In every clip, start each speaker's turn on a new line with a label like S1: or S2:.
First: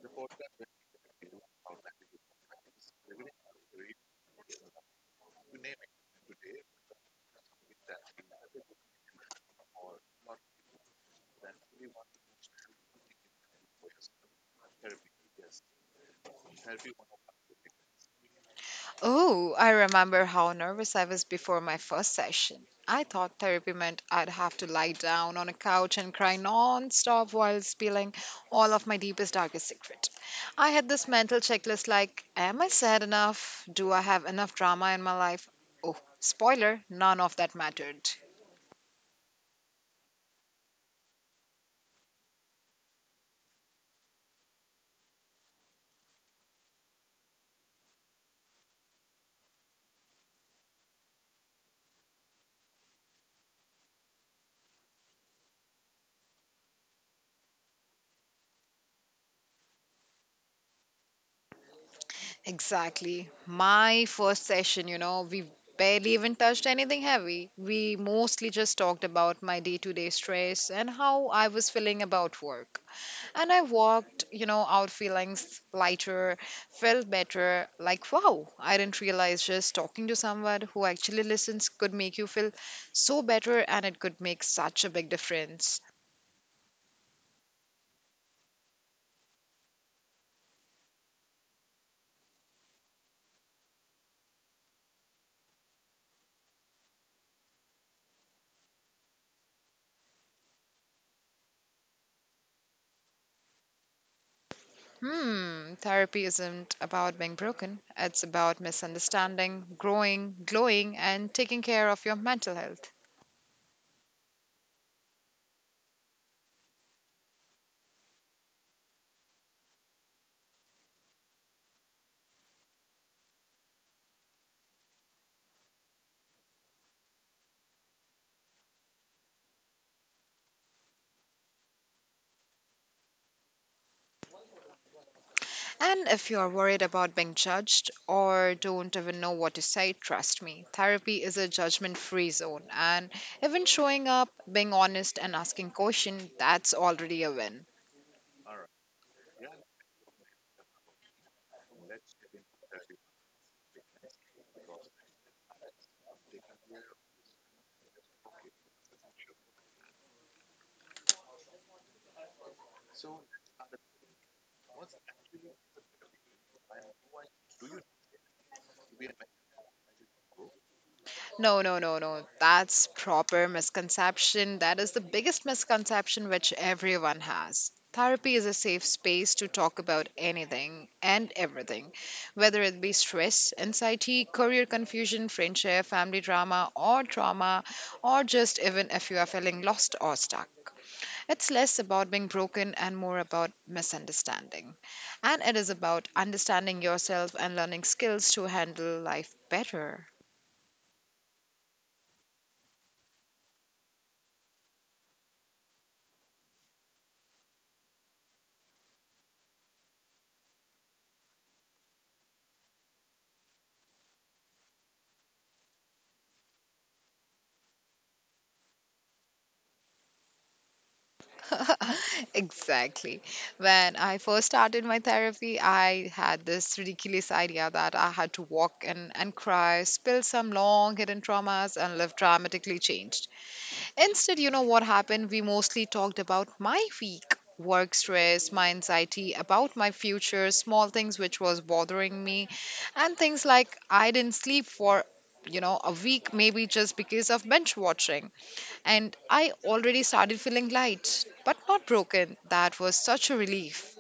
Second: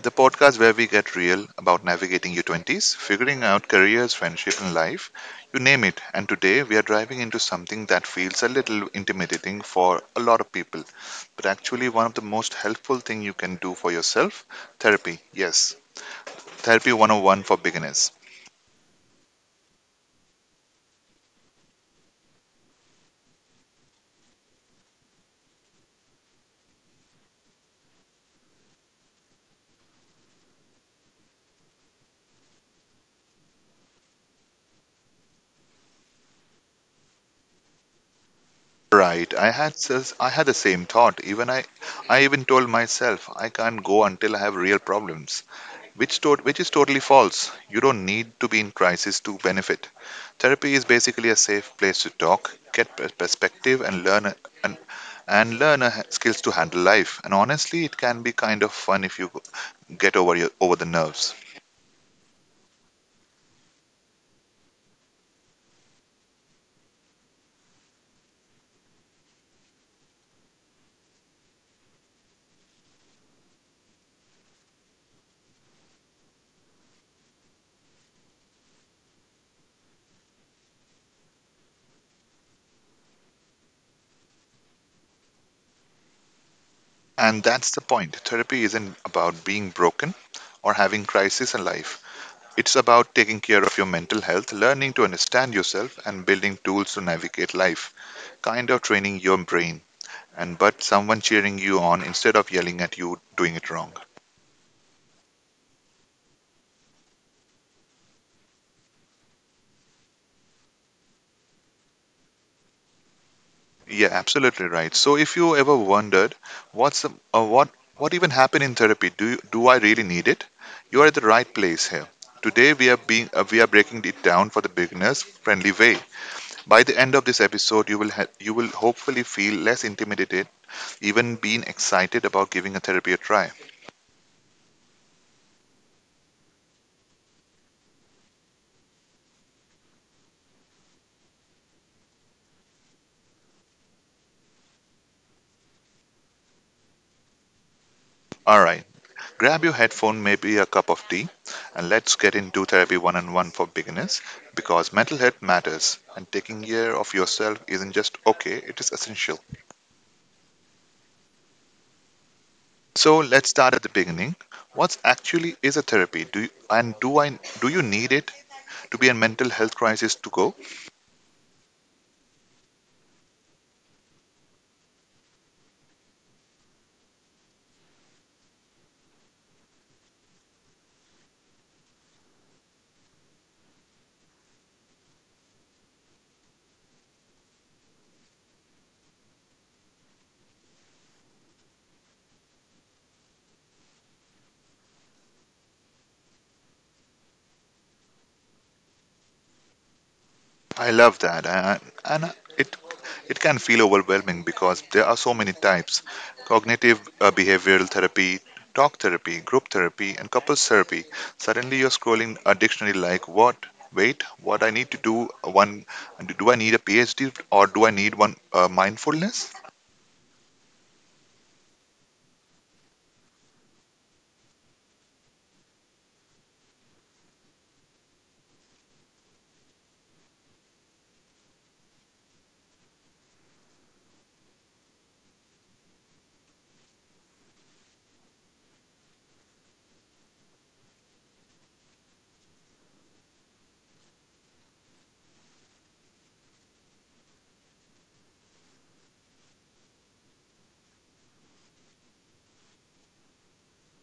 S1: the podcast where we get real about navigating your 20s, figuring out careers, friendship, and life. You name it. And today we are driving into something that feels a little intimidating for a lot of people, but actually one of the most helpful thing you can do for yourself, therapy. Yes, therapy 101 for beginners.
S2: Oh, I remember how nervous I was before my first session. I thought therapy meant I'd have to lie down on a couch and cry non-stop while spilling all of my deepest, darkest secret. I had this mental checklist like, am I sad enough? Do I have enough drama in my life? Oh, spoiler, none of that mattered.
S1: Right. I had the same thought. Even I even told myself I can't go until I have real problems. Which, to- which is totally false. You don't need to be in crisis to benefit. Therapy is basically a safe place to talk, get perspective, and and, learn skills to handle life. And honestly, it can be kind of fun if you get over over the nerves.
S2: Exactly. My first session, we barely even touched anything heavy. We mostly just talked about my day to day stress and how I was feeling about work. And I walked, out feeling lighter, felt better. Like, wow, I didn't realize just talking to someone who actually listens could make you feel so better and it could make such a big difference.
S1: And that's the point. Therapy isn't about being broken or having crisis in life. It's about taking care of your mental health, learning to understand yourself, and building tools to navigate life. Kind of training your brain and but someone cheering you on instead of yelling at you doing it wrong.
S2: Hmm, therapy isn't about being broken, it's about misunderstanding, growing, glowing, and taking care of your mental health.
S1: Yeah, absolutely right. So if you ever wondered what's the, uh, what what even happened in therapy, do I really need it? You are at the right place here. Today we are being We are breaking it down for the beginners friendly way. By the end of this episode, you will hopefully feel less intimidated, even being excited about giving a therapy a try.
S2: And if you are worried about being judged or don't even know what to say, trust me, therapy is a judgment free zone. And even showing up, being honest, and asking questions, that's already a win.
S1: All right. Grab your headphone, maybe a cup of tea, and let's get into therapy one on one for beginners because mental health matters and taking care of yourself isn't just okay, it is essential. So let's start at the beginning. What actually is a therapy? Do you, and do I Do you need it to be a mental health crisis to go?
S2: No, no, no, no. That's proper misconception. That is the biggest misconception which everyone has. Therapy is a safe space to talk about anything and everything, whether it be stress, anxiety, career confusion, friendship, family drama, or trauma, or just even if you are feeling lost or stuck. It's less about being broken and more about misunderstanding. And it is about understanding yourself and learning skills to handle life better.
S1: I love that, and it can feel overwhelming because there are so many types: cognitive behavioral therapy, talk therapy, group therapy, and couples therapy. Suddenly, you're scrolling a dictionary like what? Wait, what I need to do? One, do I need a PhD or do I need one mindfulness?
S2: Exactly. When I first started my therapy, I had this ridiculous idea that I had to walk in and cry, spill some long hidden traumas, and live dramatically changed. Instead, you know what happened? We mostly talked about my week, work stress, my anxiety, about my future, small things which was bothering me, and things like I didn't sleep for a week maybe just because of binge watching, and I already started feeling light, but not broken. That was such a relief.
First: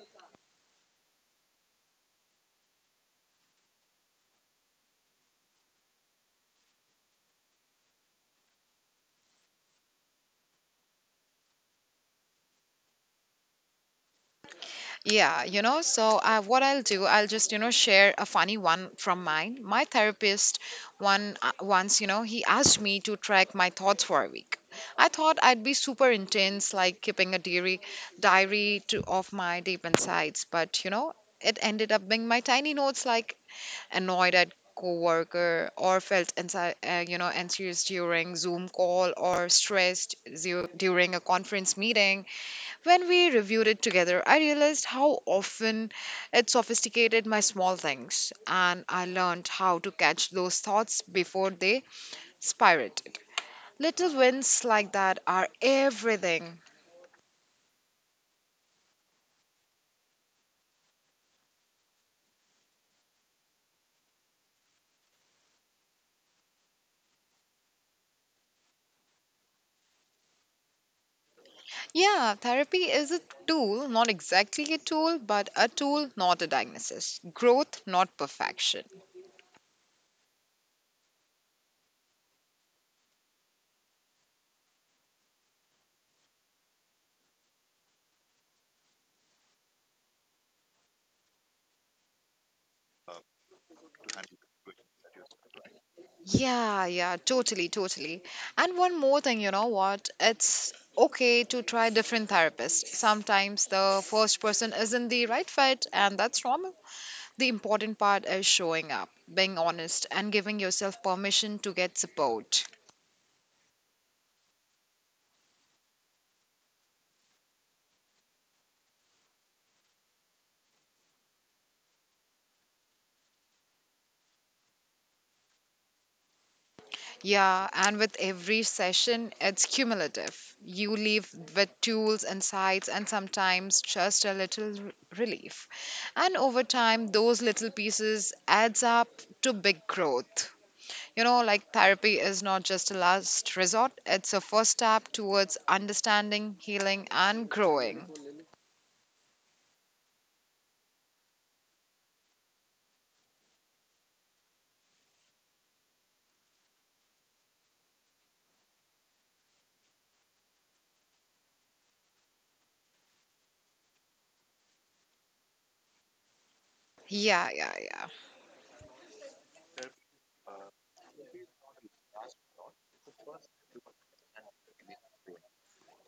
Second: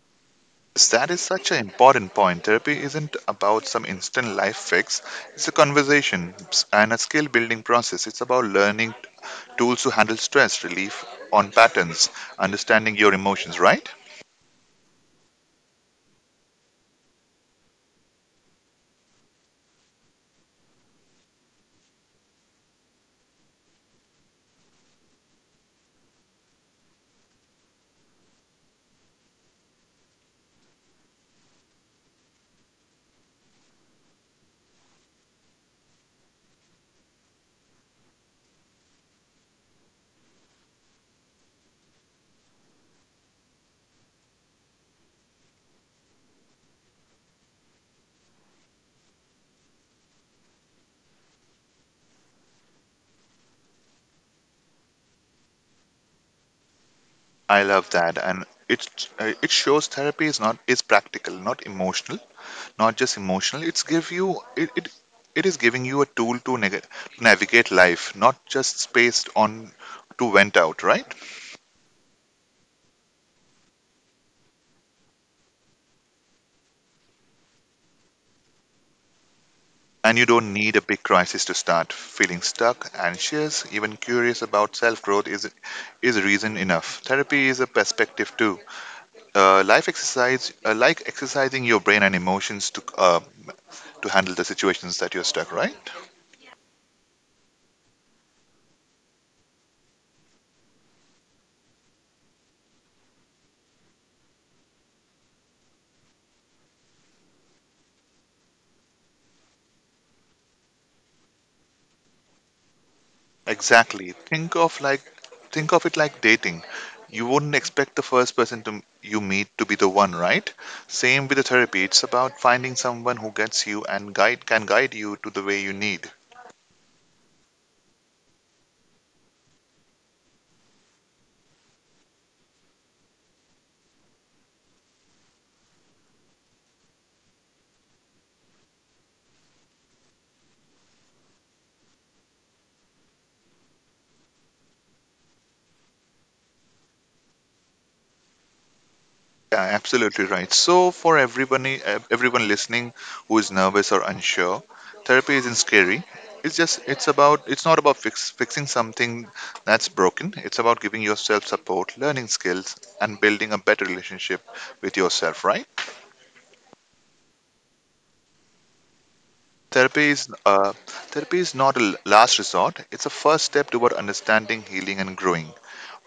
S1: That is such an important point. Therapy isn't about some instant life fix. It's a conversation and a skill building process. It's about learning tools to handle stress, relief on patterns, understanding your emotions, right?
S2: Yeah, you know, so what I'll do, I'll just, share a funny one from mine. My therapist one once, he asked me to track my thoughts for a week. I thought I'd be super intense, like keeping a diary, diary to of my deep insides, but you know, it ended up being my tiny notes, like annoyed at coworker or felt anxious during zoom call or during a conference meeting. When we reviewed it together, I realized how often it sophisticated my small things, and I learned how to catch those thoughts before they spirated. Little wins like that are everything.
S1: I love that. And it shows therapy is not is practical, not just emotional. It's give you it, it, it is giving you a tool to navigate life, not just spaced on to vent out, right?
S2: Yeah, therapy is a tool, not exactly a tool, but a tool, not a diagnosis. Growth, not perfection.
S1: And you don't need a big crisis to start. Feeling stuck, anxious, even curious about self growth is reason enough. Therapy is a perspective too. Like exercising your brain and emotions to handle the situations that you're stuck, right?
S2: Yeah, yeah, totally. And one more thing, you know what? It's okay to try different therapists. Sometimes the first person isn't the right fit, and that's normal. The important part is showing up, being honest, and giving yourself permission to get support.
S1: Exactly. Think of it like dating. You wouldn't expect the first person to you meet to be the one, right? Same with the therapy. It's about finding someone who gets you and guide you to the way you need.
S2: Yeah, and with every session, it's cumulative. You leave with tools, insights, and sometimes just a little relief. And over time, those little pieces adds up to big growth. You know, like therapy is not just a last resort, it's a first step towards understanding, healing, and growing.
S1: Yeah, absolutely right. So for everybody, everyone listening who is nervous or unsure, therapy isn't scary. It's not about fixing something that's broken. It's about giving yourself support, learning skills, and building a better relationship with yourself. Right?
S2: Yeah, yeah, yeah.
S1: Therapy is uh, Therapy is not a last resort. It's a first step toward understanding, healing, and growing.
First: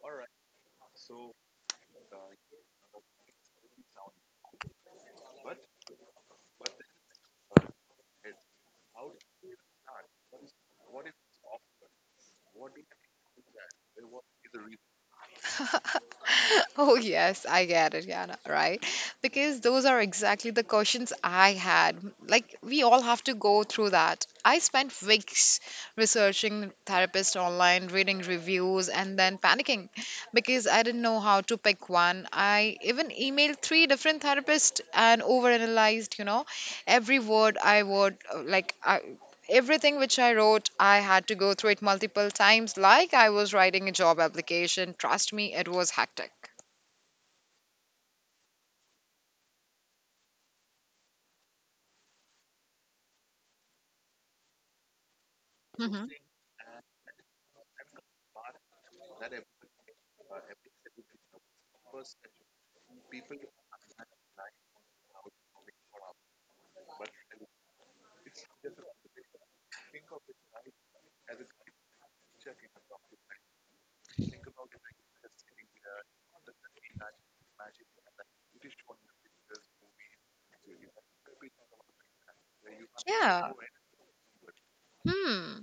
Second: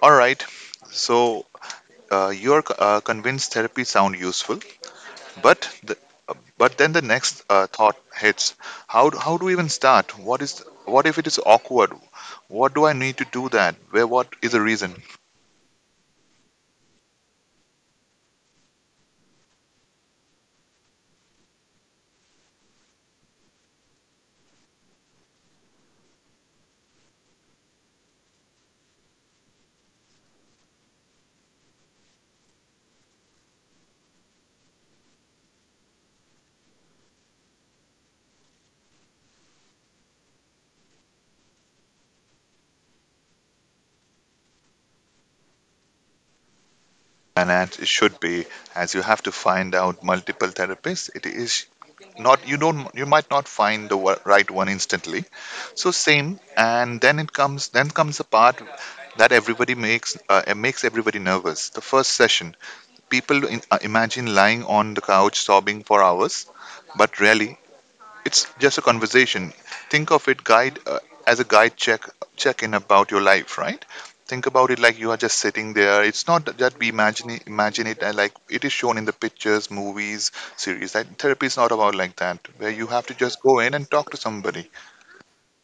S1: All right. So you're convinced therapy sound useful, but the, but then the next thought hits: how do we even start? What is what if it is awkward? What do I need to do that? Where what is the reason?
S2: Oh, yes, I get it, Yana, right? Because those are exactly the questions I had. Like, we all have to go through that. I spent weeks researching therapists online, reading reviews, and then panicking because I didn't know how to pick one. I even emailed three different therapists and overanalyzed, every word I would, everything which I wrote, I had to go through it multiple times, like I was writing a job application. Trust me, it was hectic.
S1: And as it should be, as you have to find out multiple therapists. It is not you don't You might not find the right one instantly. So
S2: Hmm.
S1: same, and then it comes then comes the part that everybody makes it makes everybody nervous. The first session, people imagine lying on the couch sobbing for hours, but rarely. It's just a conversation. Think of it guide as a guide check in about your life, right? Think about it like you are just sitting there. It's not that imagine it like it is shown in the pictures, movies, series. That therapy is not about like that, where you have to just
S2: Yeah.
S1: go in and talk to somebody.
S2: Hmm.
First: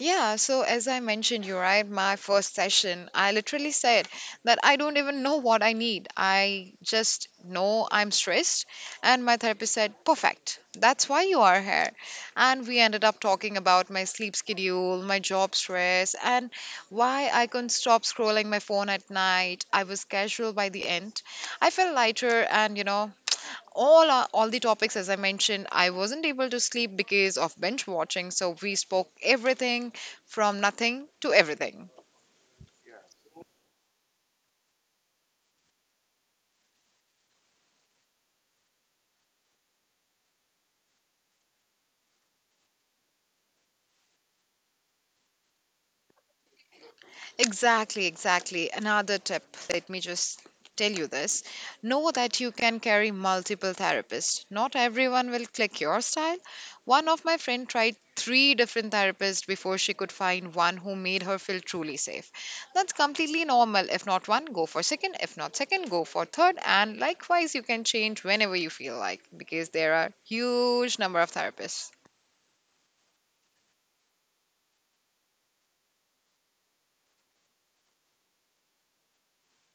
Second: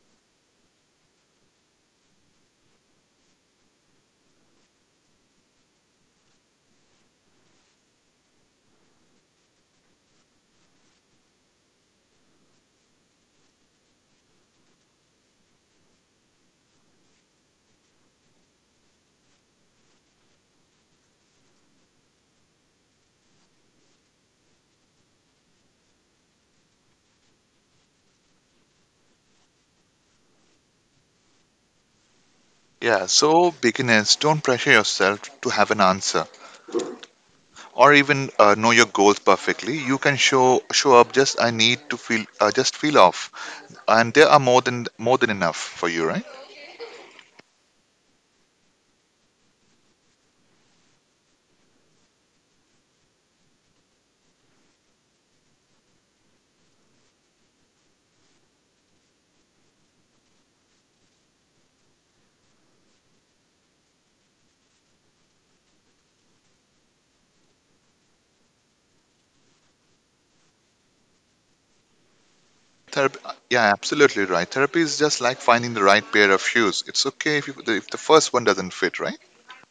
S2: Yeah. So, as I mentioned you, right, my first session, I literally said that I don't even know what I need. I just know I'm stressed. And my therapist said, "Perfect. That's why you are here." And we ended up talking about my sleep schedule, my job stress, and why I couldn't stop scrolling my phone at night. I was casual by the end. I felt lighter and, you know, all our, all the topics, as I mentioned, I wasn't able to sleep because of binge watching, so we spoke everything from nothing to everything.
S1: Yeah, so beginners, don't pressure yourself to have an answer or even know your goals perfectly. You can show up just I need to feel just feel off, and there are more than enough for you, right?
S2: Exactly. Another tip, let me just tell you this. Know that you can carry multiple therapists. Not everyone will click your style. One of my friend tried three different therapists before she could find one who made her feel truly safe. That's completely normal. If not one, go for second. If not second, go for third. And likewise, you can change whenever you feel like because there are huge number of therapists.
S1: Absolutely right. Therapy is just like finding the right pair of shoes. It's okay if the first one doesn't fit, right?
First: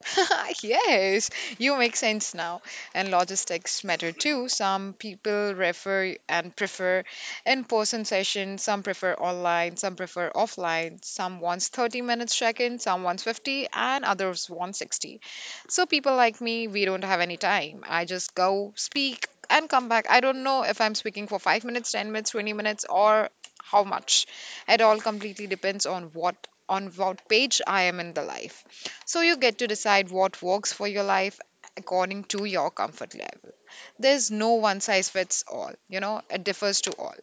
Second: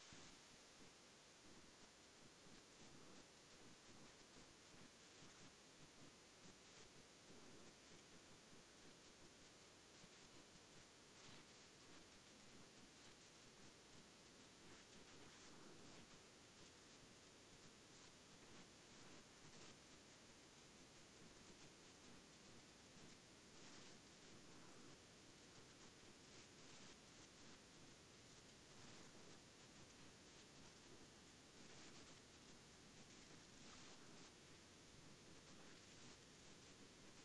S2: Yes, you make sense now. And logistics matter too. Some people refer and prefer in person sessions, some prefer online, some prefer offline. Some wants 30 minutes check in, some wants 50, and others want 60. So, people like me, we don't have any time. I just go speak and come back. I don't know if I'm speaking for 5 minutes, 10 minutes, 20 minutes, or how much. It all completely depends on what page I am in the life. So you get to decide what works for your life according to your comfort level. There's no one size fits all, you know, it differs to all.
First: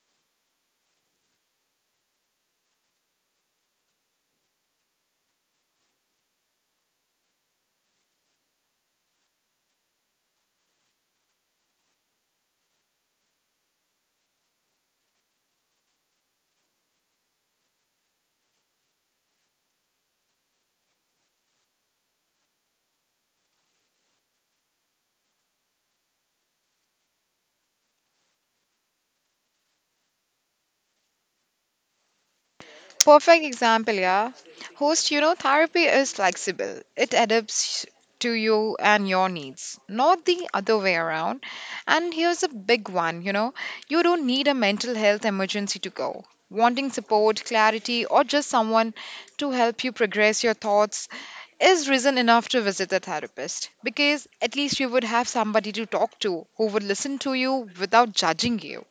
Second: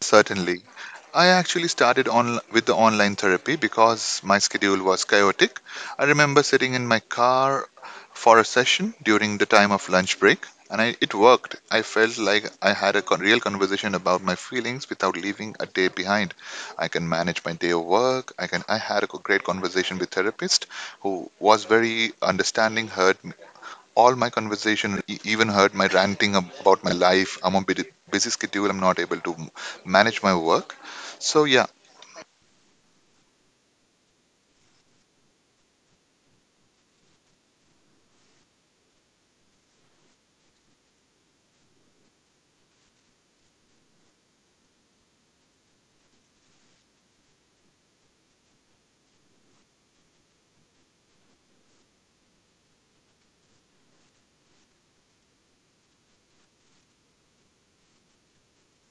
S1: Certainly. I actually started on with the online therapy because my schedule was chaotic. I remember sitting in my car for a session during the time of lunch break, and it worked. I felt like I had a real conversation about my feelings without leaving a day behind. I can manage my day of work. I can. I had a great conversation with therapist who was very understanding, heard all my conversation, even heard my ranting about my life. I'm on busy schedule. I'm not able to manage my work. So yeah,
S2: Perfect example, yeah. Host, you know, therapy is flexible, it adapts to you and your needs, not the other way around. And here's a big one, you know, you don't need a mental health emergency to go. Wanting support, clarity, or just someone to help you progress your thoughts is reason enough to visit the therapist because at least you would have somebody to talk to who would listen to you without judging you.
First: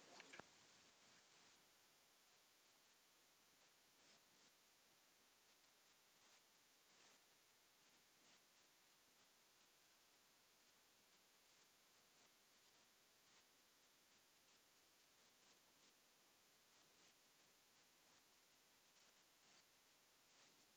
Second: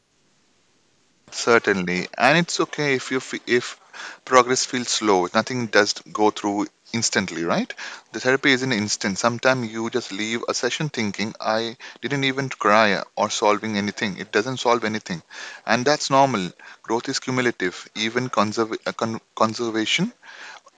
S1: certainly, and it's okay if you fe- if progress feels slow. Nothing does go through instantly, right? The therapy isn't instant. Sometimes you just leave a session thinking I didn't even cry or solving anything. It doesn't solve anything, and that's normal. Growth is cumulative. Even conserv- con- conservation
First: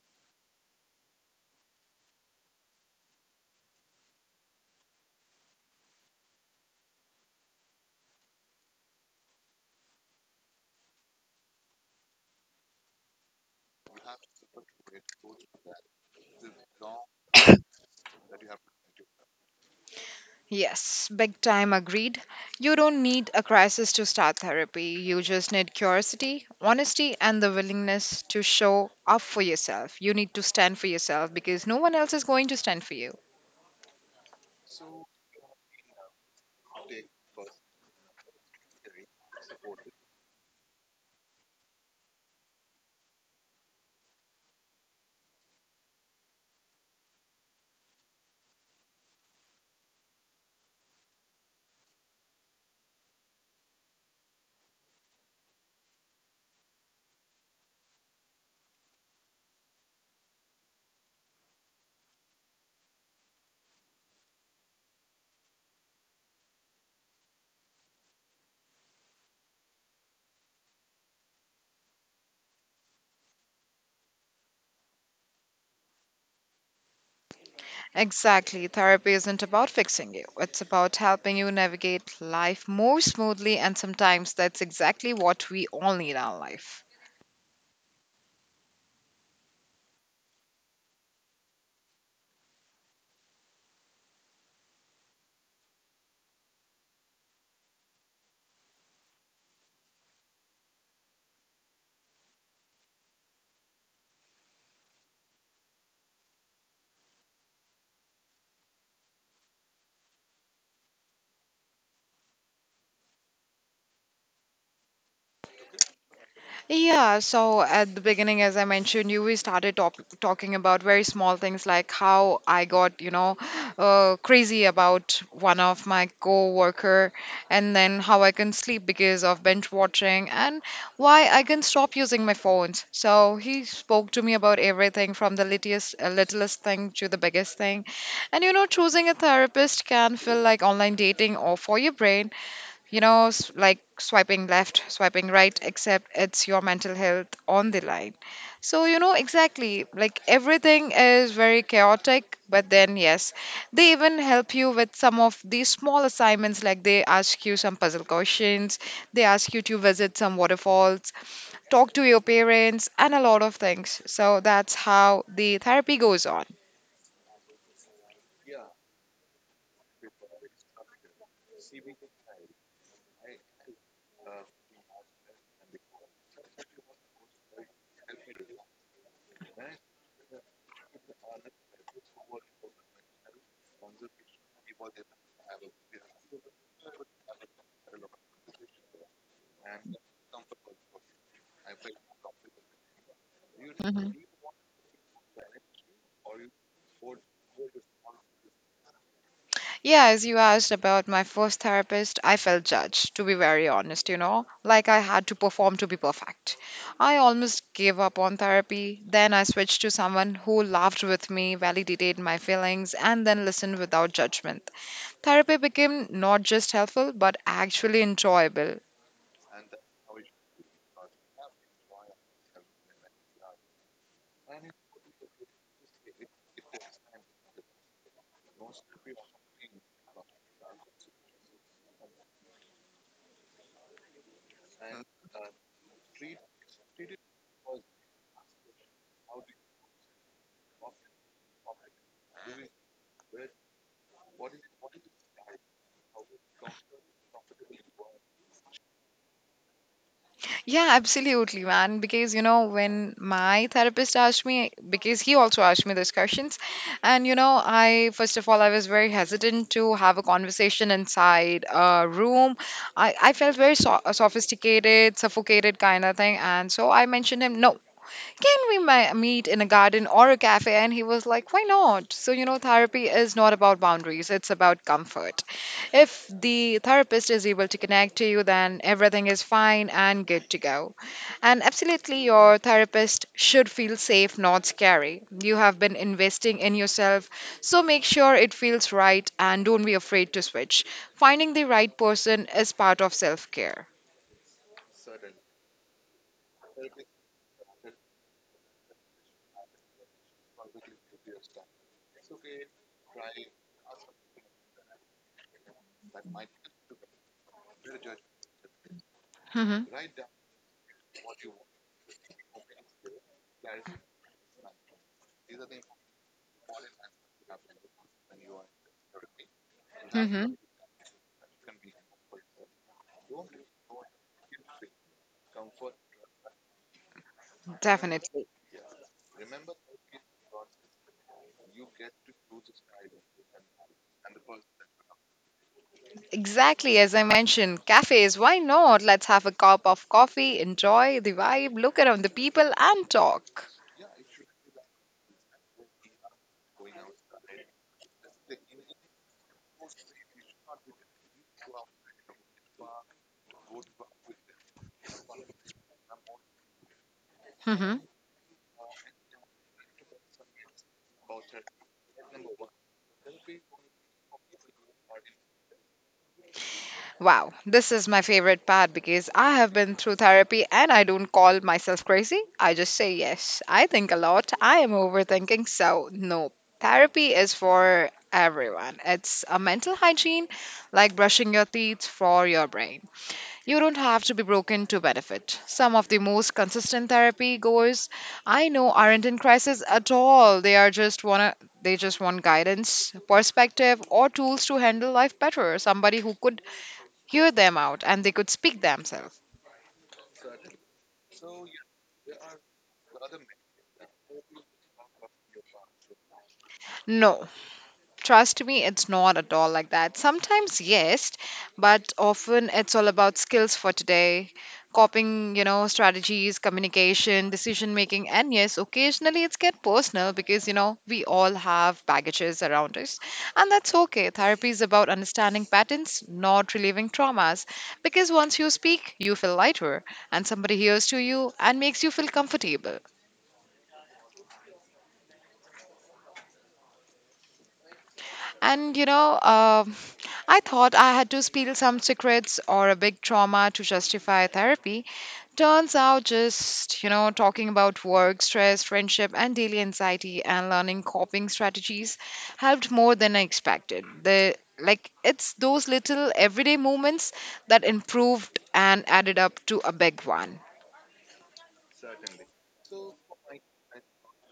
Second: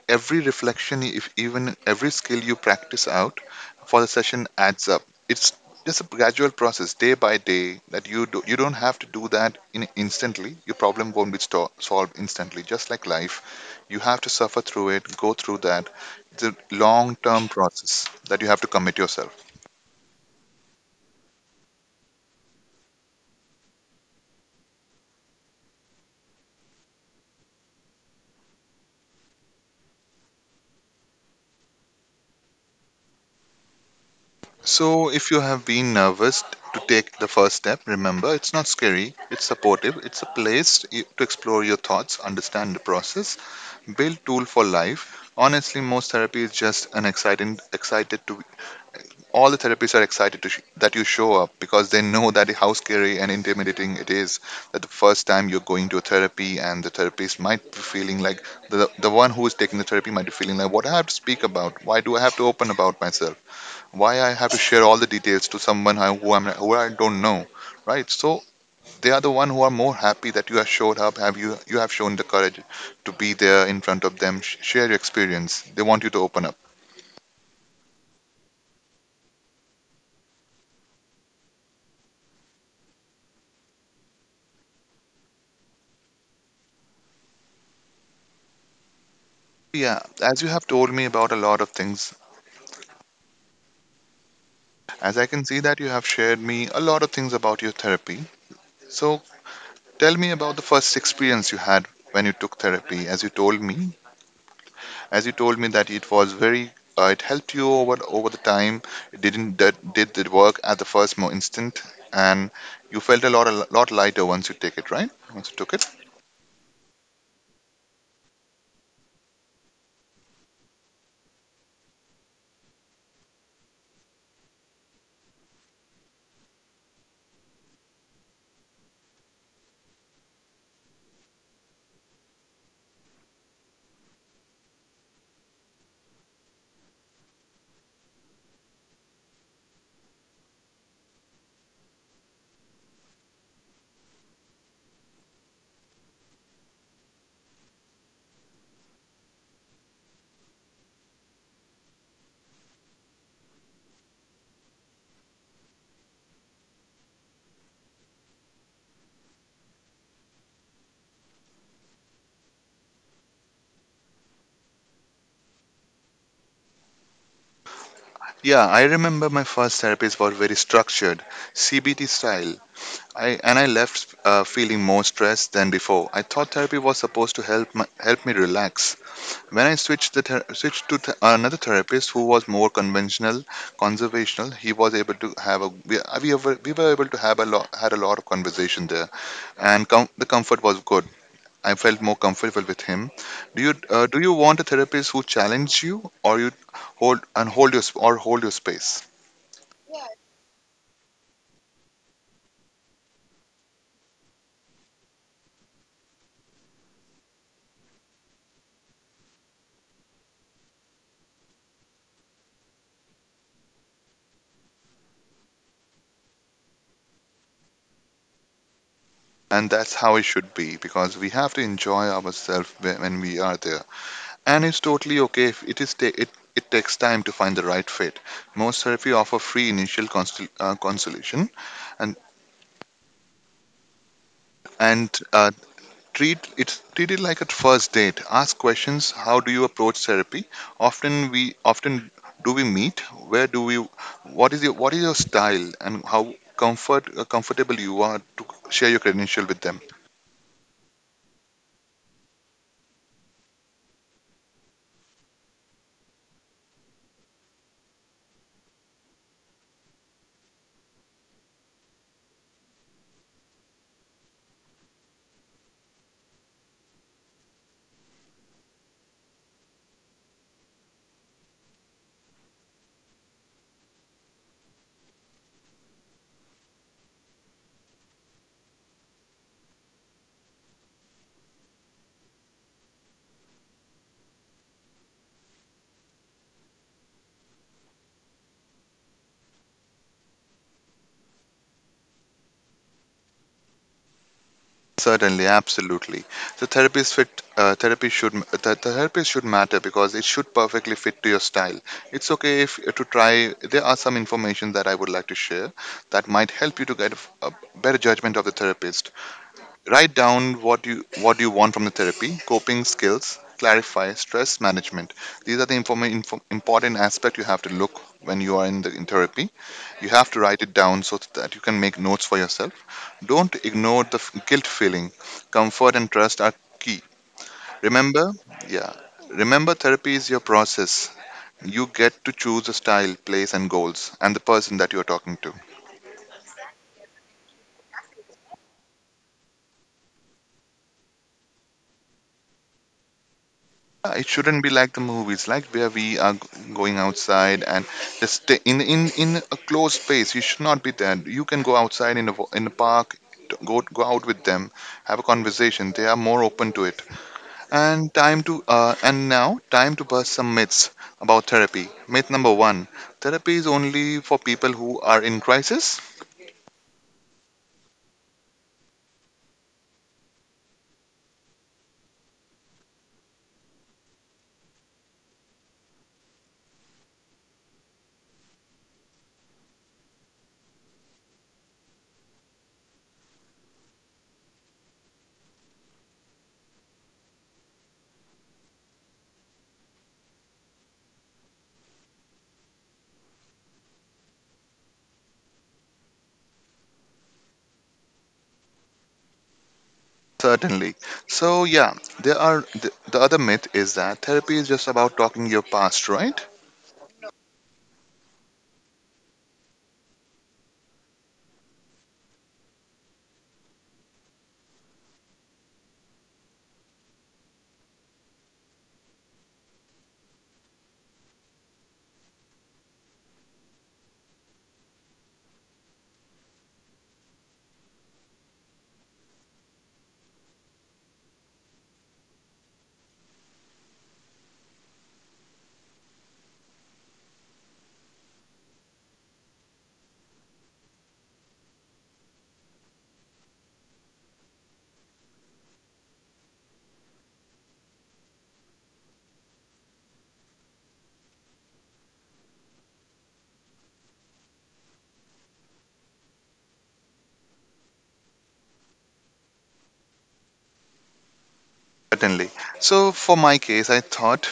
S1: Every reflection, if even every skill you practice out for the session adds up. It's just a gradual process, day by day, that you do, you don't have to do that in instantly. Your problem won't be solved instantly, just like life. You have to suffer through it, go through that. It's a long-term process that you have to commit yourself.
S2: Yes, big time agreed. You don't need a crisis to start therapy. You just need curiosity, honesty, and the willingness to show up for yourself. You need to stand for yourself because no one else is going to stand for you.
S1: So, if you have been nervous to take the first step, remember it's not scary, it's supportive, it's a place to explore your thoughts, understand the process, build tool for life. Honestly, most therapy is just excited to all the therapists are excited to that you show up because they know that how scary and intimidating it is that the first time you're going to a therapy and the therapist might be feeling like the one who is taking the therapy might be feeling like what do I have to speak about? Why do I have to open about myself? Why I have to share all the details to someone who I don't know, right? So they are the one who are more happy that you have showed up, have you you have shown the courage to be there in front of them, share your experience. They want you to open up.
S2: Exactly. Therapy isn't about fixing you, it's about helping you navigate life more smoothly, and sometimes that's exactly what we all need in our life.
S1: Yeah, as you have told me about a lot of things, as I can see that you have shared me a lot of things about your therapy. So tell me about the first experience you had when you took therapy. As you told me that it was very, it helped you over the time. It didn't that did the work at the first mo instant, and you felt a lot lighter once you take it, right? Once you took it.
S2: Yeah, so at the beginning, as I mentioned you, we started top talking about very small things like how I got, crazy about one of my co-worker, and then how I can sleep because of binge watching, and why I can stop using my phones. So he spoke to me about everything from the littlest thing to the biggest thing, and you know, choosing a therapist can feel like online dating or for your brain, you know, like swiping left, swiping right, except it's your mental health on the line. So, you know, exactly, like everything is very chaotic, but then, yes, they even help you with some of these small assignments, like they ask you some puzzle questions, they ask you to visit some waterfalls, talk to your parents, and a lot of things. So, that's how the therapy goes on.
S1: Yeah, I remember my first therapies were very structured, CBT style. I left feeling more stressed than before. I thought therapy was supposed to help help me relax. When I switched to another therapist who was more conventional, conservational, he was able to have a we were able to have a lot had a lot of conversation there, and the comfort was good. I felt more comfortable with him. Do you want a therapist who challenges you or you hold your sp- or hold your space?
S2: Yeah, as you asked about my first therapist, I felt judged, to be very honest, you know, like I had to perform to be perfect. I almost gave up on therapy. Then I switched to someone who laughed with me, validated my feelings, and then listened without judgment. Therapy became not just helpful, but actually enjoyable.
S1: And that's how it should be because we have to enjoy ourselves when we are there, and it's totally okay if it is ta- it takes time to find the right fit. Most therapy offer free consultation, and and treat it like a first date. Ask questions: how do you approach therapy, often do we meet, where do we what is your style, and how comfortable you are to share your credential with them.
S2: Yeah, absolutely, man. Because, you know, when my therapist asked me, because he also asked me those questions, and, you know, I, first of all, I was very hesitant to have a conversation inside a room. I felt very sophisticated, suffocated kind of thing. And so I mentioned him, no, can we meet in a garden or a cafe? And he was like, why not? So, you know, therapy is not about boundaries, it's about comfort. If the therapist is able to connect to you, then everything is fine and good to go. And absolutely, your therapist should feel safe, not scary. You have been investing in yourself, so make sure it feels right and don't be afraid to switch. Finding the right person is part of self care.
S1: Certainly, absolutely. The therapist fit the therapist should matter because it should perfectly fit to your style. It's okay if to try. There are some information that I would like to share that might help you to get a better judgment of the therapist.
S2: Hmm.
S1: Write down what you want from the therapy, coping skills, clarify stress management. These are the important aspect you have to look when you are in therapy. You have to
S2: Hmm.
S1: write it down so that you can make notes for yourself. Don't ignore the guilt feeling. Comfort and trust are key. Remember,
S2: Definitely.
S1: yeah, remember therapy is your process. You get to choose a style, place, and goals, and the person that you're talking to.
S2: Exactly, as I mentioned, cafes, why not? Let's have a cup of coffee, enjoy the vibe, look around the people, and talk.
S1: It shouldn't be like the movies, like where we are going outside and just stay in a closed space. You should not be there. You can go outside in a in a park, go out with them, have a conversation. They are more open to it.
S2: Mm-hmm.
S1: And time to and now time to bust some myths about therapy. Myth number one: therapy is only for people who are in crisis.
S2: Wow, this is my favorite part because I have been through therapy and I don't call myself crazy. I just say yes. I think a lot. I am overthinking, so no. Therapy is for everyone. It's a mental hygiene like brushing your teeth for your brain. You don't have to be broken to benefit. Some of the most consistent therapy goers I know aren't in crisis at all. They are just wanna they just want guidance, perspective or tools to handle life better. Somebody who could hear them out and they could speak themselves.
S1: Certainly. So yeah, there are the other myth is that therapy is just about talking your past, right?
S2: No, trust me, it's not at all like that. Sometimes, yes, but often it's all about skills for today, coping, you know, strategies, communication, decision making, and yes, occasionally it's get personal because, you know, we all have baggages around us, and that's okay. Therapy is about understanding patterns, not relieving traumas, because once you speak, you feel lighter, and somebody hears to you and makes you feel comfortable. And, you know, I thought I had to spill some secrets or a big trauma to justify therapy. Turns out just, you know, talking about work, stress, friendship, and daily anxiety and learning coping strategies helped more than I expected. The like it's those little everyday moments that improved and added up to a big one.
S1: Certainly. So for my case, I thought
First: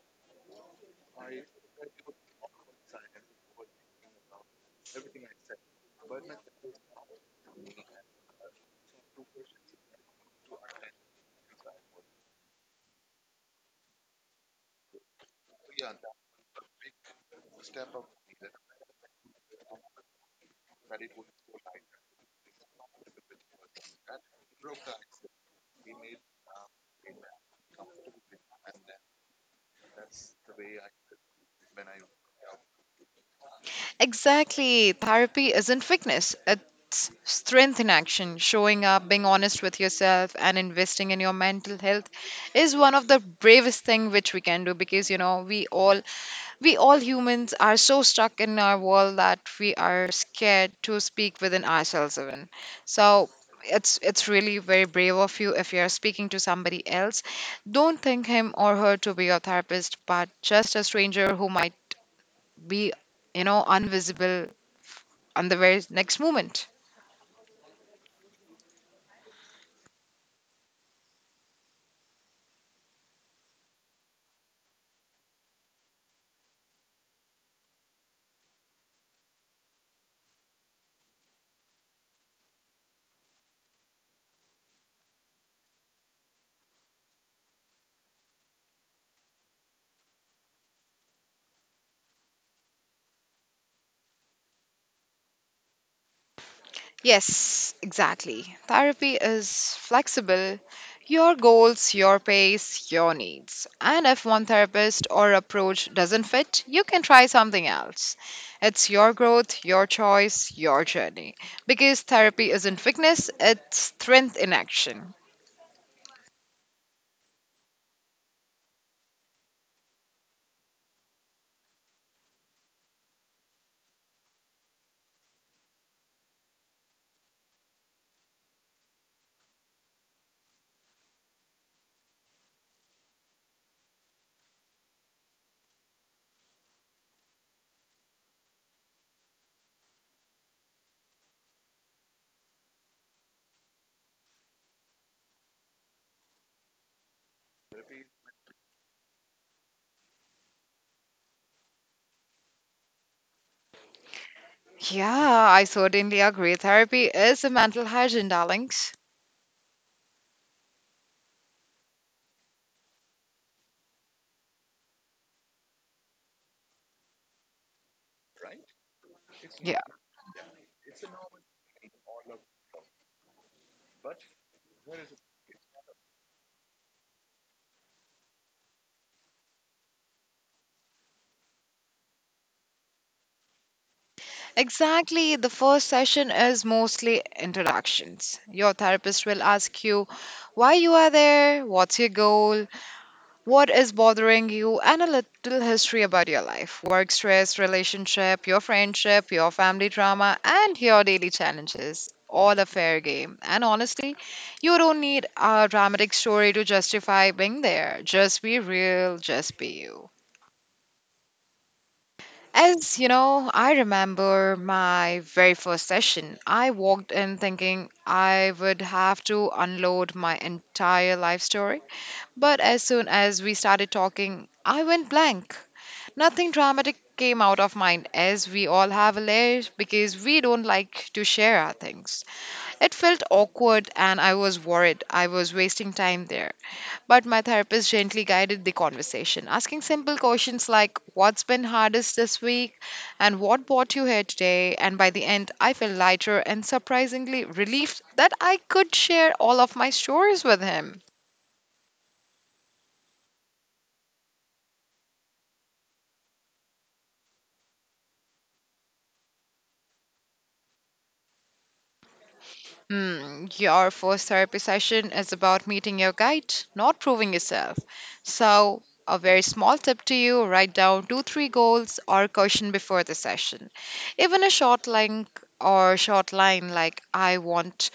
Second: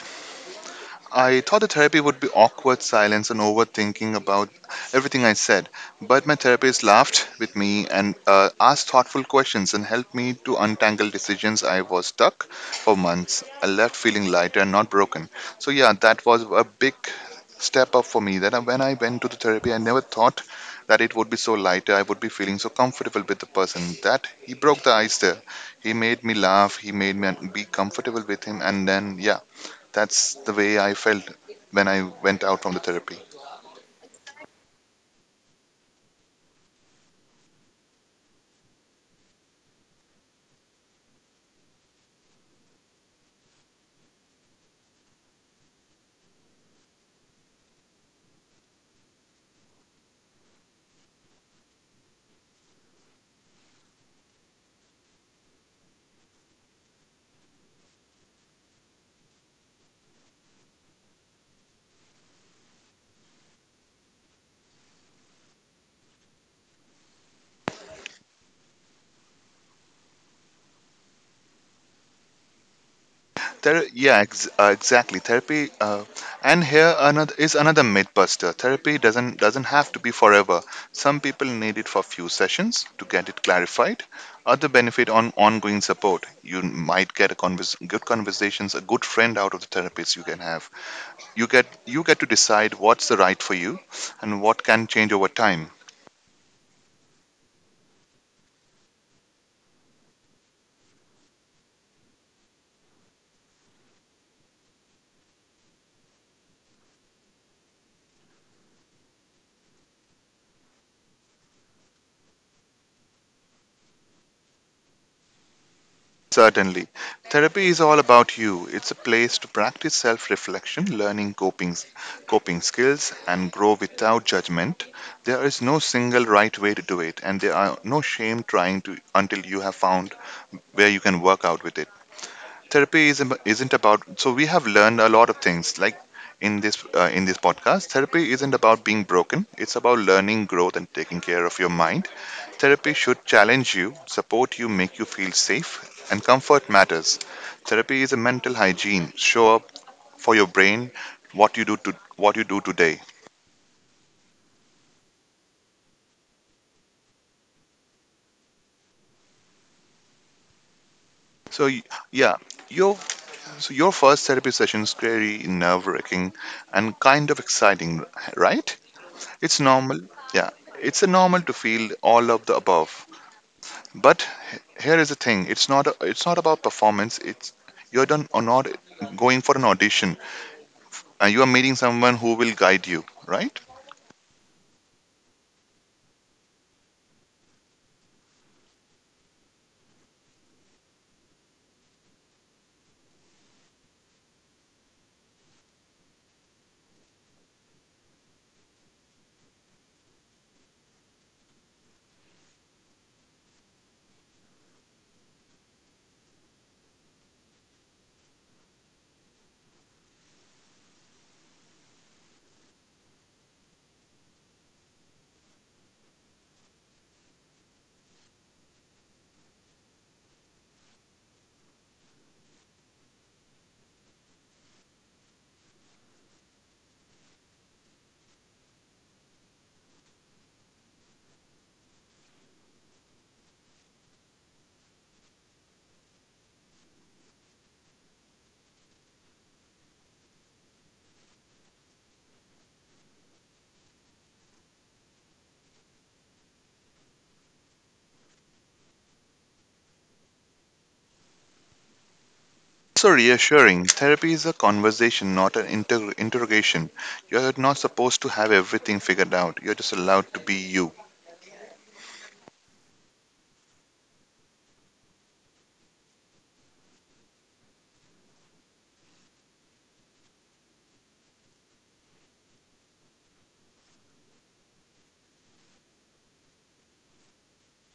S1: I thought the therapy would be awkward silence and overthinking about everything I said, but my therapist laughed with me and asked thoughtful questions and helped me to untangle decisions I was stuck for months. I left feeling lighter and not broken. So, yeah, that was a big step up for me that when I went to the therapy, I never thought that it would be so lighter. I would be feeling so comfortable with the person that he broke the ice there. He made me laugh, he made me be comfortable with him, and then, yeah, that's the way I felt when I went out from the therapy.
S2: Exactly. Therapy isn't weakness, it's strength in action. Showing up, being honest with yourself, and investing in your mental health is one of the bravest thing which we can do because you know we all humans are so stuck in our world that we are scared to speak within ourselves even. So it's really very brave of you if you're speaking to somebody else. Don't think him or her to be your therapist, but just a stranger who might be you know invisible on the very next moment.
S1: There, yeah, exactly. Therapy, and here another is another myth buster. Therapy doesn't have to be forever. Some people need it for few sessions to get it clarified. Other benefit on ongoing support. You might get a good conversations, a good friend out of the therapist you can have. You get to decide what's the right for you, and what can change over time.
S2: Yes, exactly. Therapy is flexible. Your goals, your pace, your needs. And if one therapist or approach doesn't fit, you can try something else. It's your growth, your choice, your journey. Because therapy isn't weakness, it's strength in action.
S1: Certainly. Therapy is all about you. It's a place to practice self reflection, coping skills, and grow without judgment. There is no single right way to do it, and there are no shame trying to until you have found where you can work out with it. Therapy is, isn't about, so we have learned a lot of things. Like in this podcast, therapy isn't about being broken, it's about learning growth and taking care of your mind. Therapy should challenge you, support you, make you feel safe, and comfort matters. Therapy is a mental hygiene. Show up for your brain, what you do today.
S2: Yeah, I certainly agree. Therapy is a mental hygiene, darlings.
S1: So y- yeah, your so your first therapy session is scary, nerve-wracking, and kind of exciting, right? It's
S2: Yeah.
S1: normal. Yeah, it's a normal to feel all of the above. But here is the thing: it's not about performance. It's you're done or not going for an audition. You are meeting someone who will guide you, right?
S2: Exactly. The first session is mostly introductions. Your therapist will ask you why you are there, what's your goal, what is bothering you, and a little history about your life work stress, relationship, your friendship, your family drama, and your daily challenges. All a fair game. And honestly, you don't need a dramatic story to justify being there. Just be real, just be you. As you know, I remember my very first session. I walked in thinking I would have to unload my entire life story. But as soon as we started talking, I went blank. Nothing dramatic came out of mine, as we all have a layer because we don't like to share our things. It felt awkward, and I was worried I was wasting time there. But my therapist gently guided the conversation, asking simple questions like, "What's been hardest this week?" and "What brought you here today?" And by the end, I felt lighter and surprisingly relieved that I could share all of my stories with him.
S1: So reassuring. Therapy is a conversation, not an interrogation. You're not supposed to have everything figured out. You're just allowed to be you.
S2: Hmm, your first therapy session is about meeting your guide, not proving yourself. So, a very small tip to you write down two, three goals or caution before the session. Even a short link or short line like I want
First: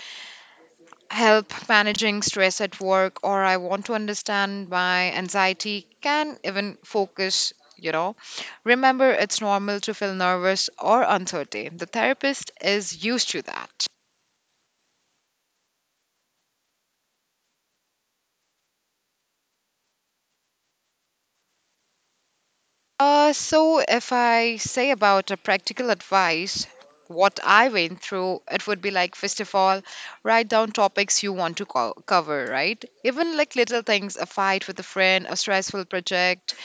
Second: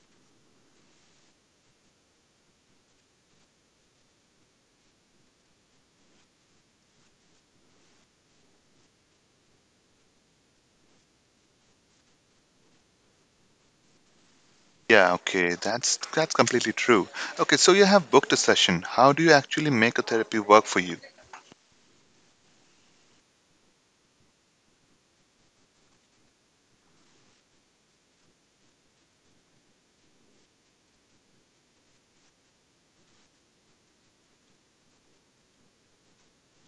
S2: help managing stress at work or I want to understand my anxiety, can even focus, you know. Remember, it's normal to feel nervous or uncertain. The therapist is used to that.
S1: Yeah, okay, that's completely true. Okay, so you have booked a session. How do you actually make a therapy work for you?
S2: So, if I say about a practical advice, what I went through, it would be like, first of all, write down topics you want to cover, right? Even like little things, a fight with a friend, a stressful project,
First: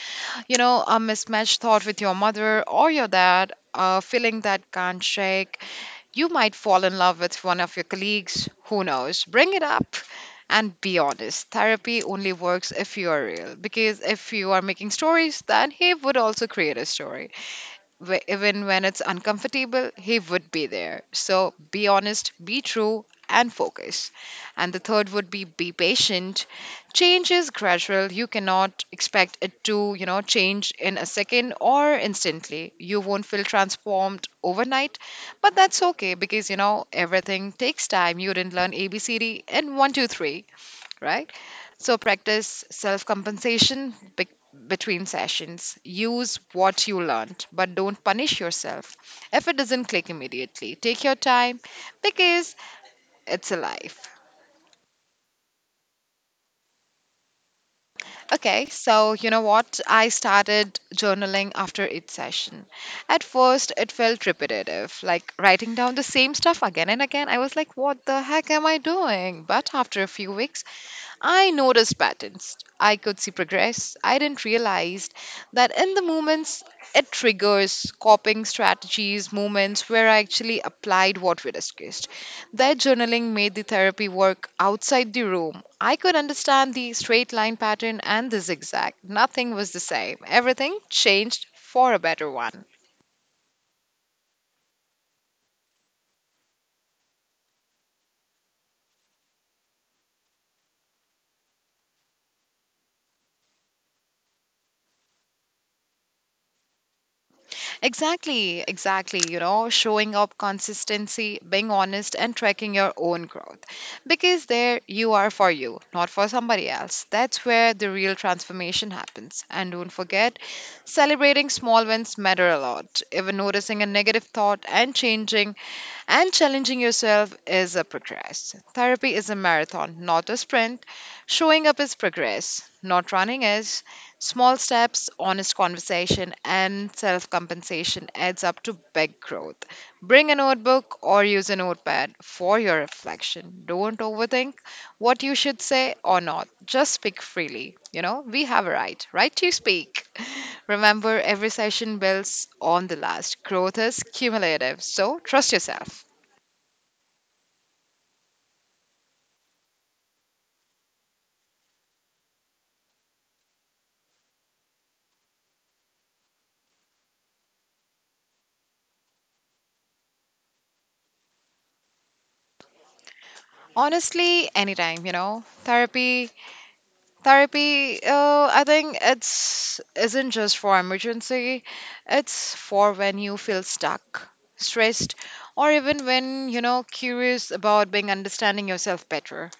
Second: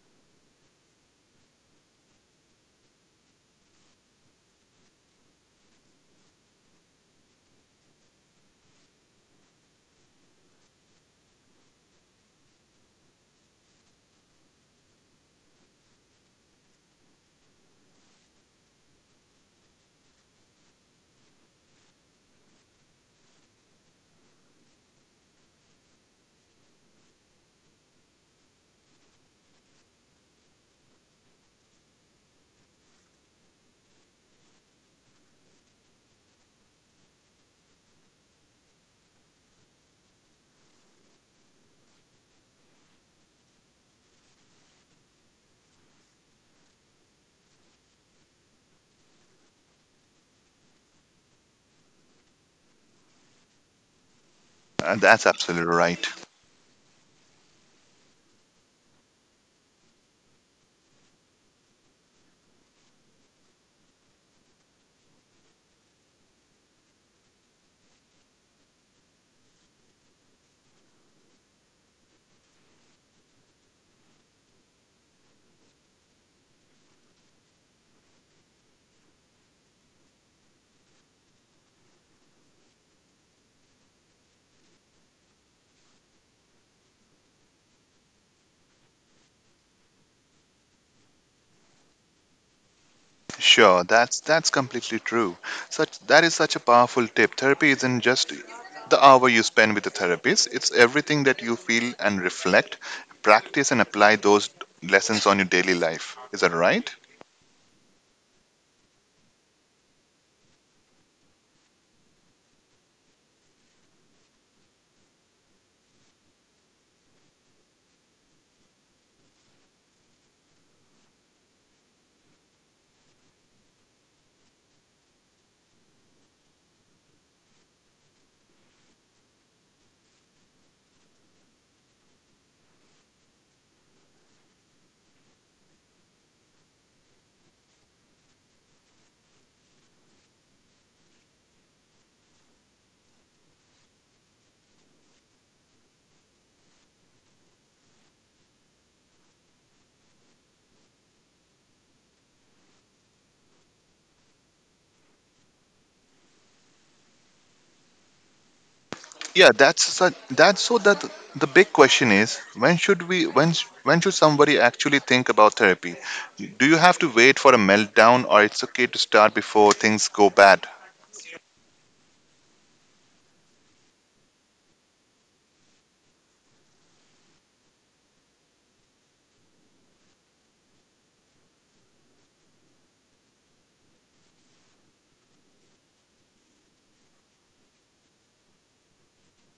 S2: you know, a mismatched thought with your mother or your dad, a feeling that can't shake. You might fall in love with one of your colleagues, who knows? Bring it up and be honest. Therapy only works if you are real, because if you are making stories, then he would also create a story. Even when it's uncomfortable, he would be there. So be honest, be true, and focus. And the third would be patient. Change is gradual. You cannot expect it to, you know, change in a second or instantly. You won't feel transformed overnight, but that's okay because, you know, everything takes time. You didn't learn ABCD in one, two, three right? So practice self compensation between sessions. Use what you learned, but don't punish yourself if it doesn't click immediately. Take your time because it's a life.
S1: That's absolutely right.
S2: Okay, so you know what? I started journaling after each session. At first, it felt repetitive, like writing down the same stuff again and again. I was like, what the heck am I doing? But after a few weeks, I noticed patterns. I could see progress. I didn't realize that in the moments it triggers coping strategies, moments where I actually applied what we discussed. That journaling made the therapy work outside the room. I could understand the straight line pattern and the zigzag. Nothing was the same. Everything changed for a better one.
S1: Sure, that's completely true. Such that is such a powerful tip. Therapy isn't just the hour you spend with the therapist. It's everything that you feel and reflect, practice and apply those lessons on your daily life. Is that right?
S2: Exactly, exactly. You know, showing up consistency, being honest, and tracking your own growth. Because there you are for you, not for somebody else. That's where the real transformation happens. And don't forget, celebrating small wins matter a lot. Even noticing a negative thought and changing and challenging yourself is a progress. Therapy is a marathon, not a sprint. Showing up is progress, not running is. Small steps, honest conversation, and self compensation adds up to big growth. Bring a notebook or use a notepad for your reflection. Don't overthink what you should say or not. Just speak freely. You know, we have a right, right to speak. Remember, every session builds on the last. Growth is cumulative, so trust yourself.
S1: Yeah, that's such, that's so that the big question is when should we when sh- when should somebody actually think about therapy? Do you have to wait for a meltdown or it's okay to start before things go bad?
S2: Honestly, anytime, you know. Therapy, I think it's isn't just for emergency. It's for when you feel stuck, stressed, or even when, you know, curious about being understanding yourself better.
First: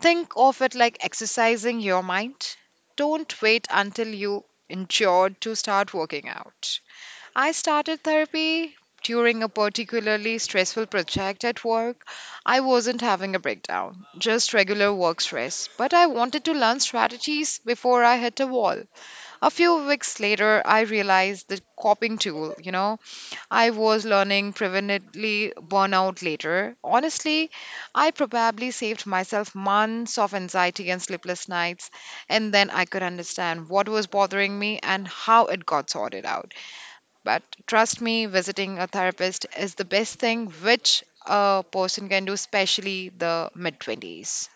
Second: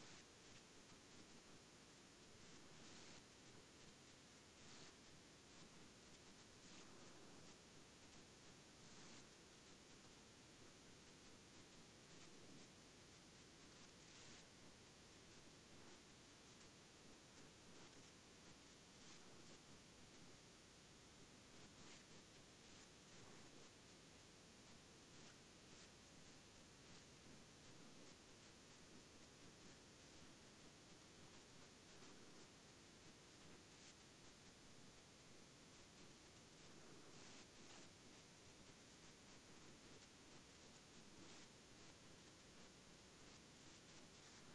S2: Think of it like exercising your mind. Don't wait until you injured to start working out. I started therapy during a particularly stressful project at work. I wasn't having a breakdown, just regular work stress, but I wanted to learn strategies before I hit a wall. A few weeks later, I realized the coping tool, you know, I was learning preventively burnout later. Honestly, I probably saved myself months of anxiety and sleepless nights, and then I could understand what was bothering me and how it got sorted out. But trust me, visiting a therapist is the best thing which a person can do, especially the mid 20s.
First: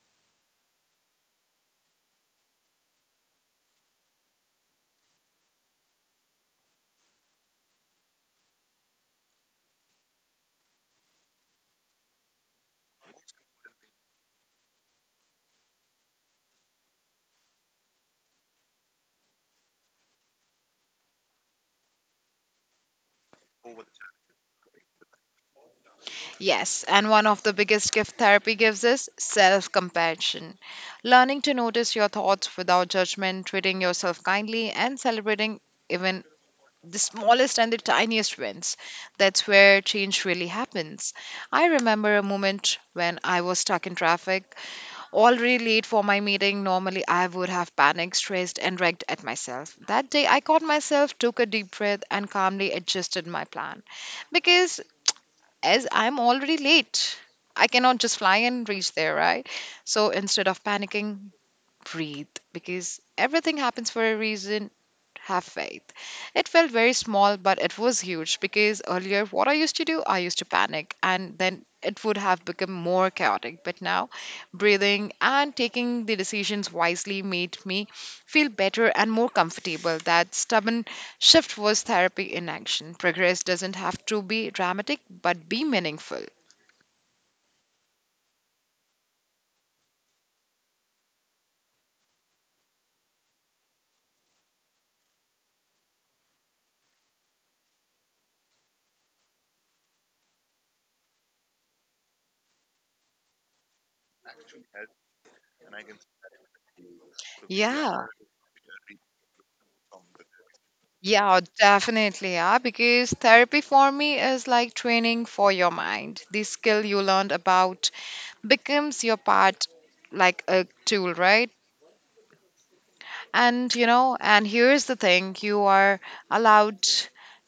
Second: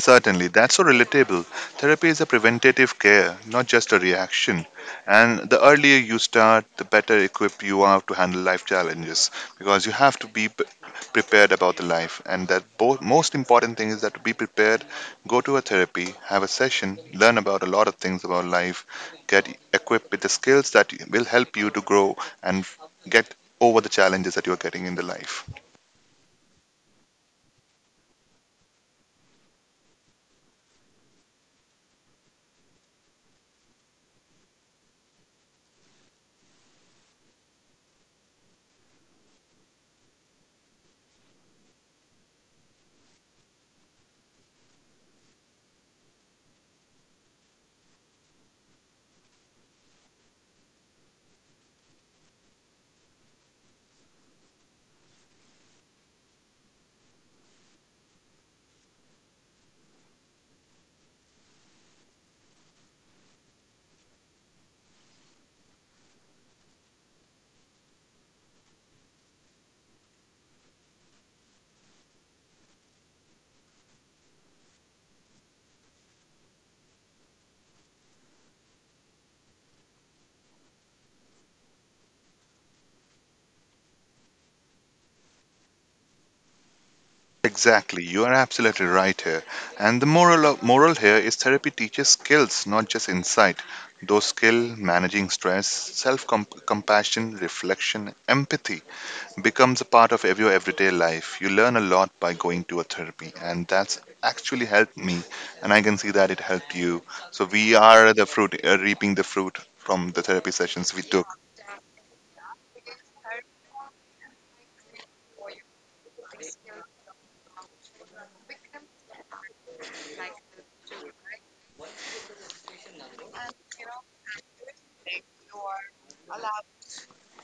S1: Certainly, that's so relatable. Therapy is a preventative care, not just a reaction. And the earlier you start, the better equipped you are to handle life challenges because you have to be prepared about the life. And that most important thing is that to be prepared, go to a therapy, have a session, learn about a lot of things about life, get equipped with the skills that will help you to grow and get over the challenges that you're getting in the life.
S2: Yes, and one of the biggest gift therapy gives is self compassion. Learning to notice your thoughts without judgment, treating yourself kindly, and celebrating even the smallest and the tiniest wins. That's where change really happens. I remember a moment when I was stuck in traffic already late for my meeting, normally I would have panicked, stressed, and wrecked at myself. That day, I caught myself, took a deep breath, and calmly adjusted my plan. Because as I'm already late, I cannot just fly and reach there, right? So instead of panicking, breathe because everything happens for a reason. Have faith. It felt very small, but it was huge because earlier, what I used to do, I used to panic and then it would have become more chaotic. But now, breathing and taking the decisions wisely made me feel better and more comfortable. That stubborn shift was therapy in action. Progress doesn't have to be dramatic, but be meaningful.
S1: Exactly, you are absolutely right here. And the moral here is therapy teaches skills, not just insight. Those skill, managing stress, self compassion, reflection, empathy becomes a part of your everyday life. You learn a lot by going to a therapy, and that's actually helped me, and I can see that it helped you. So we
S2: Yeah.
S1: are the reaping the fruit from the therapy sessions we took.
S2: Yeah, definitely. Yeah, because therapy for me is like training for your mind. The skill you learned about becomes your part, like a tool, right? And you know, and here's the thing you are allowed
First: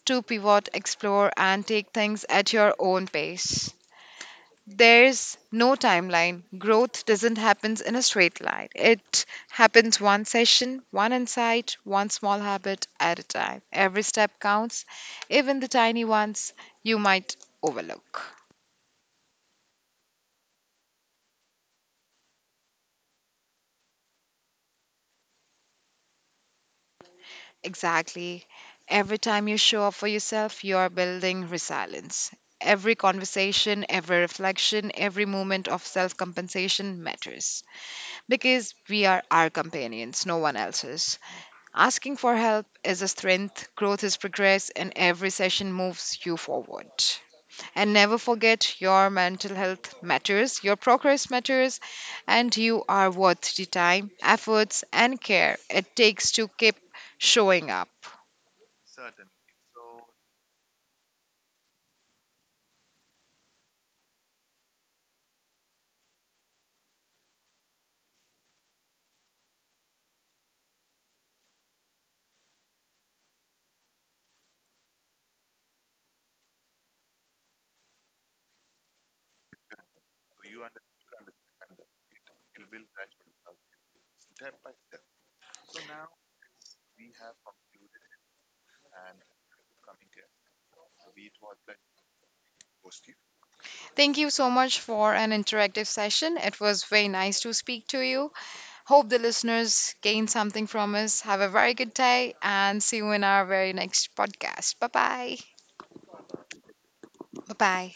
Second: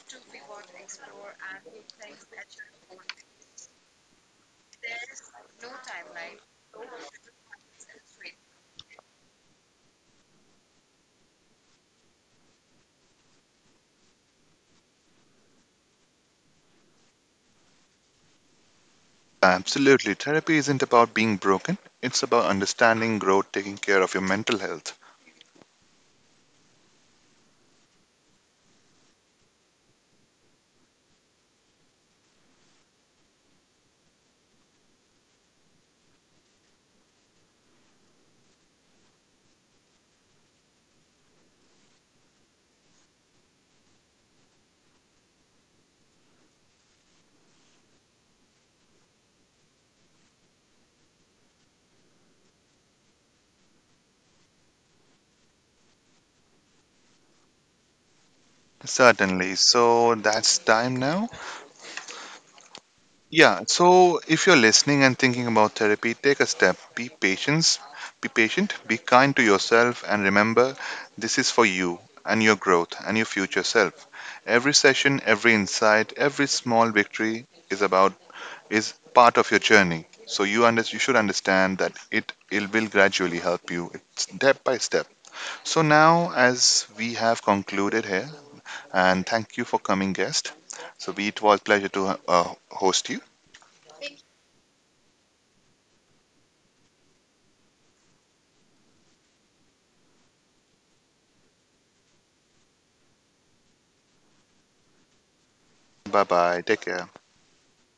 S2: to pivot, explore, and take things at your own pace. There's no timeline. Growth doesn't happen in a straight line. It happens one session, one insight, one small habit at a time. Every step counts, even the tiny ones you might overlook.
S1: Absolutely, therapy isn't about being broken. It's about understanding, growth, taking care of your mental health.
S2: Exactly. Every time you show up for yourself, you are building resilience. Every conversation, every reflection, every moment of self compensation matters because we are our companions, no one else's. Asking for help is a strength, growth is progress, and every session moves you forward. And never forget your mental health matters, your progress matters, and you are worth the time, efforts, and care it takes to keep showing up.
S1: Certainly. So that's time now. Yeah. So if you're listening and thinking about therapy, take a step. Be patient. Be patient. Be kind to yourself, and remember, this is for you and your growth and your future self. Every session, every insight, every small victory is part of your journey. So you should understand that it will gradually help you. It's step by step. So now, as we have concluded here, and thank you for coming, guest. So it was pleasure to host you.
S2: Thank you so much for an interactive session. It was very nice to speak to you. Hope the listeners gained something from us. Have a very good day and see you in our very next podcast. Bye bye.
S1: Bye bye. Take care.
S2: Bye bye.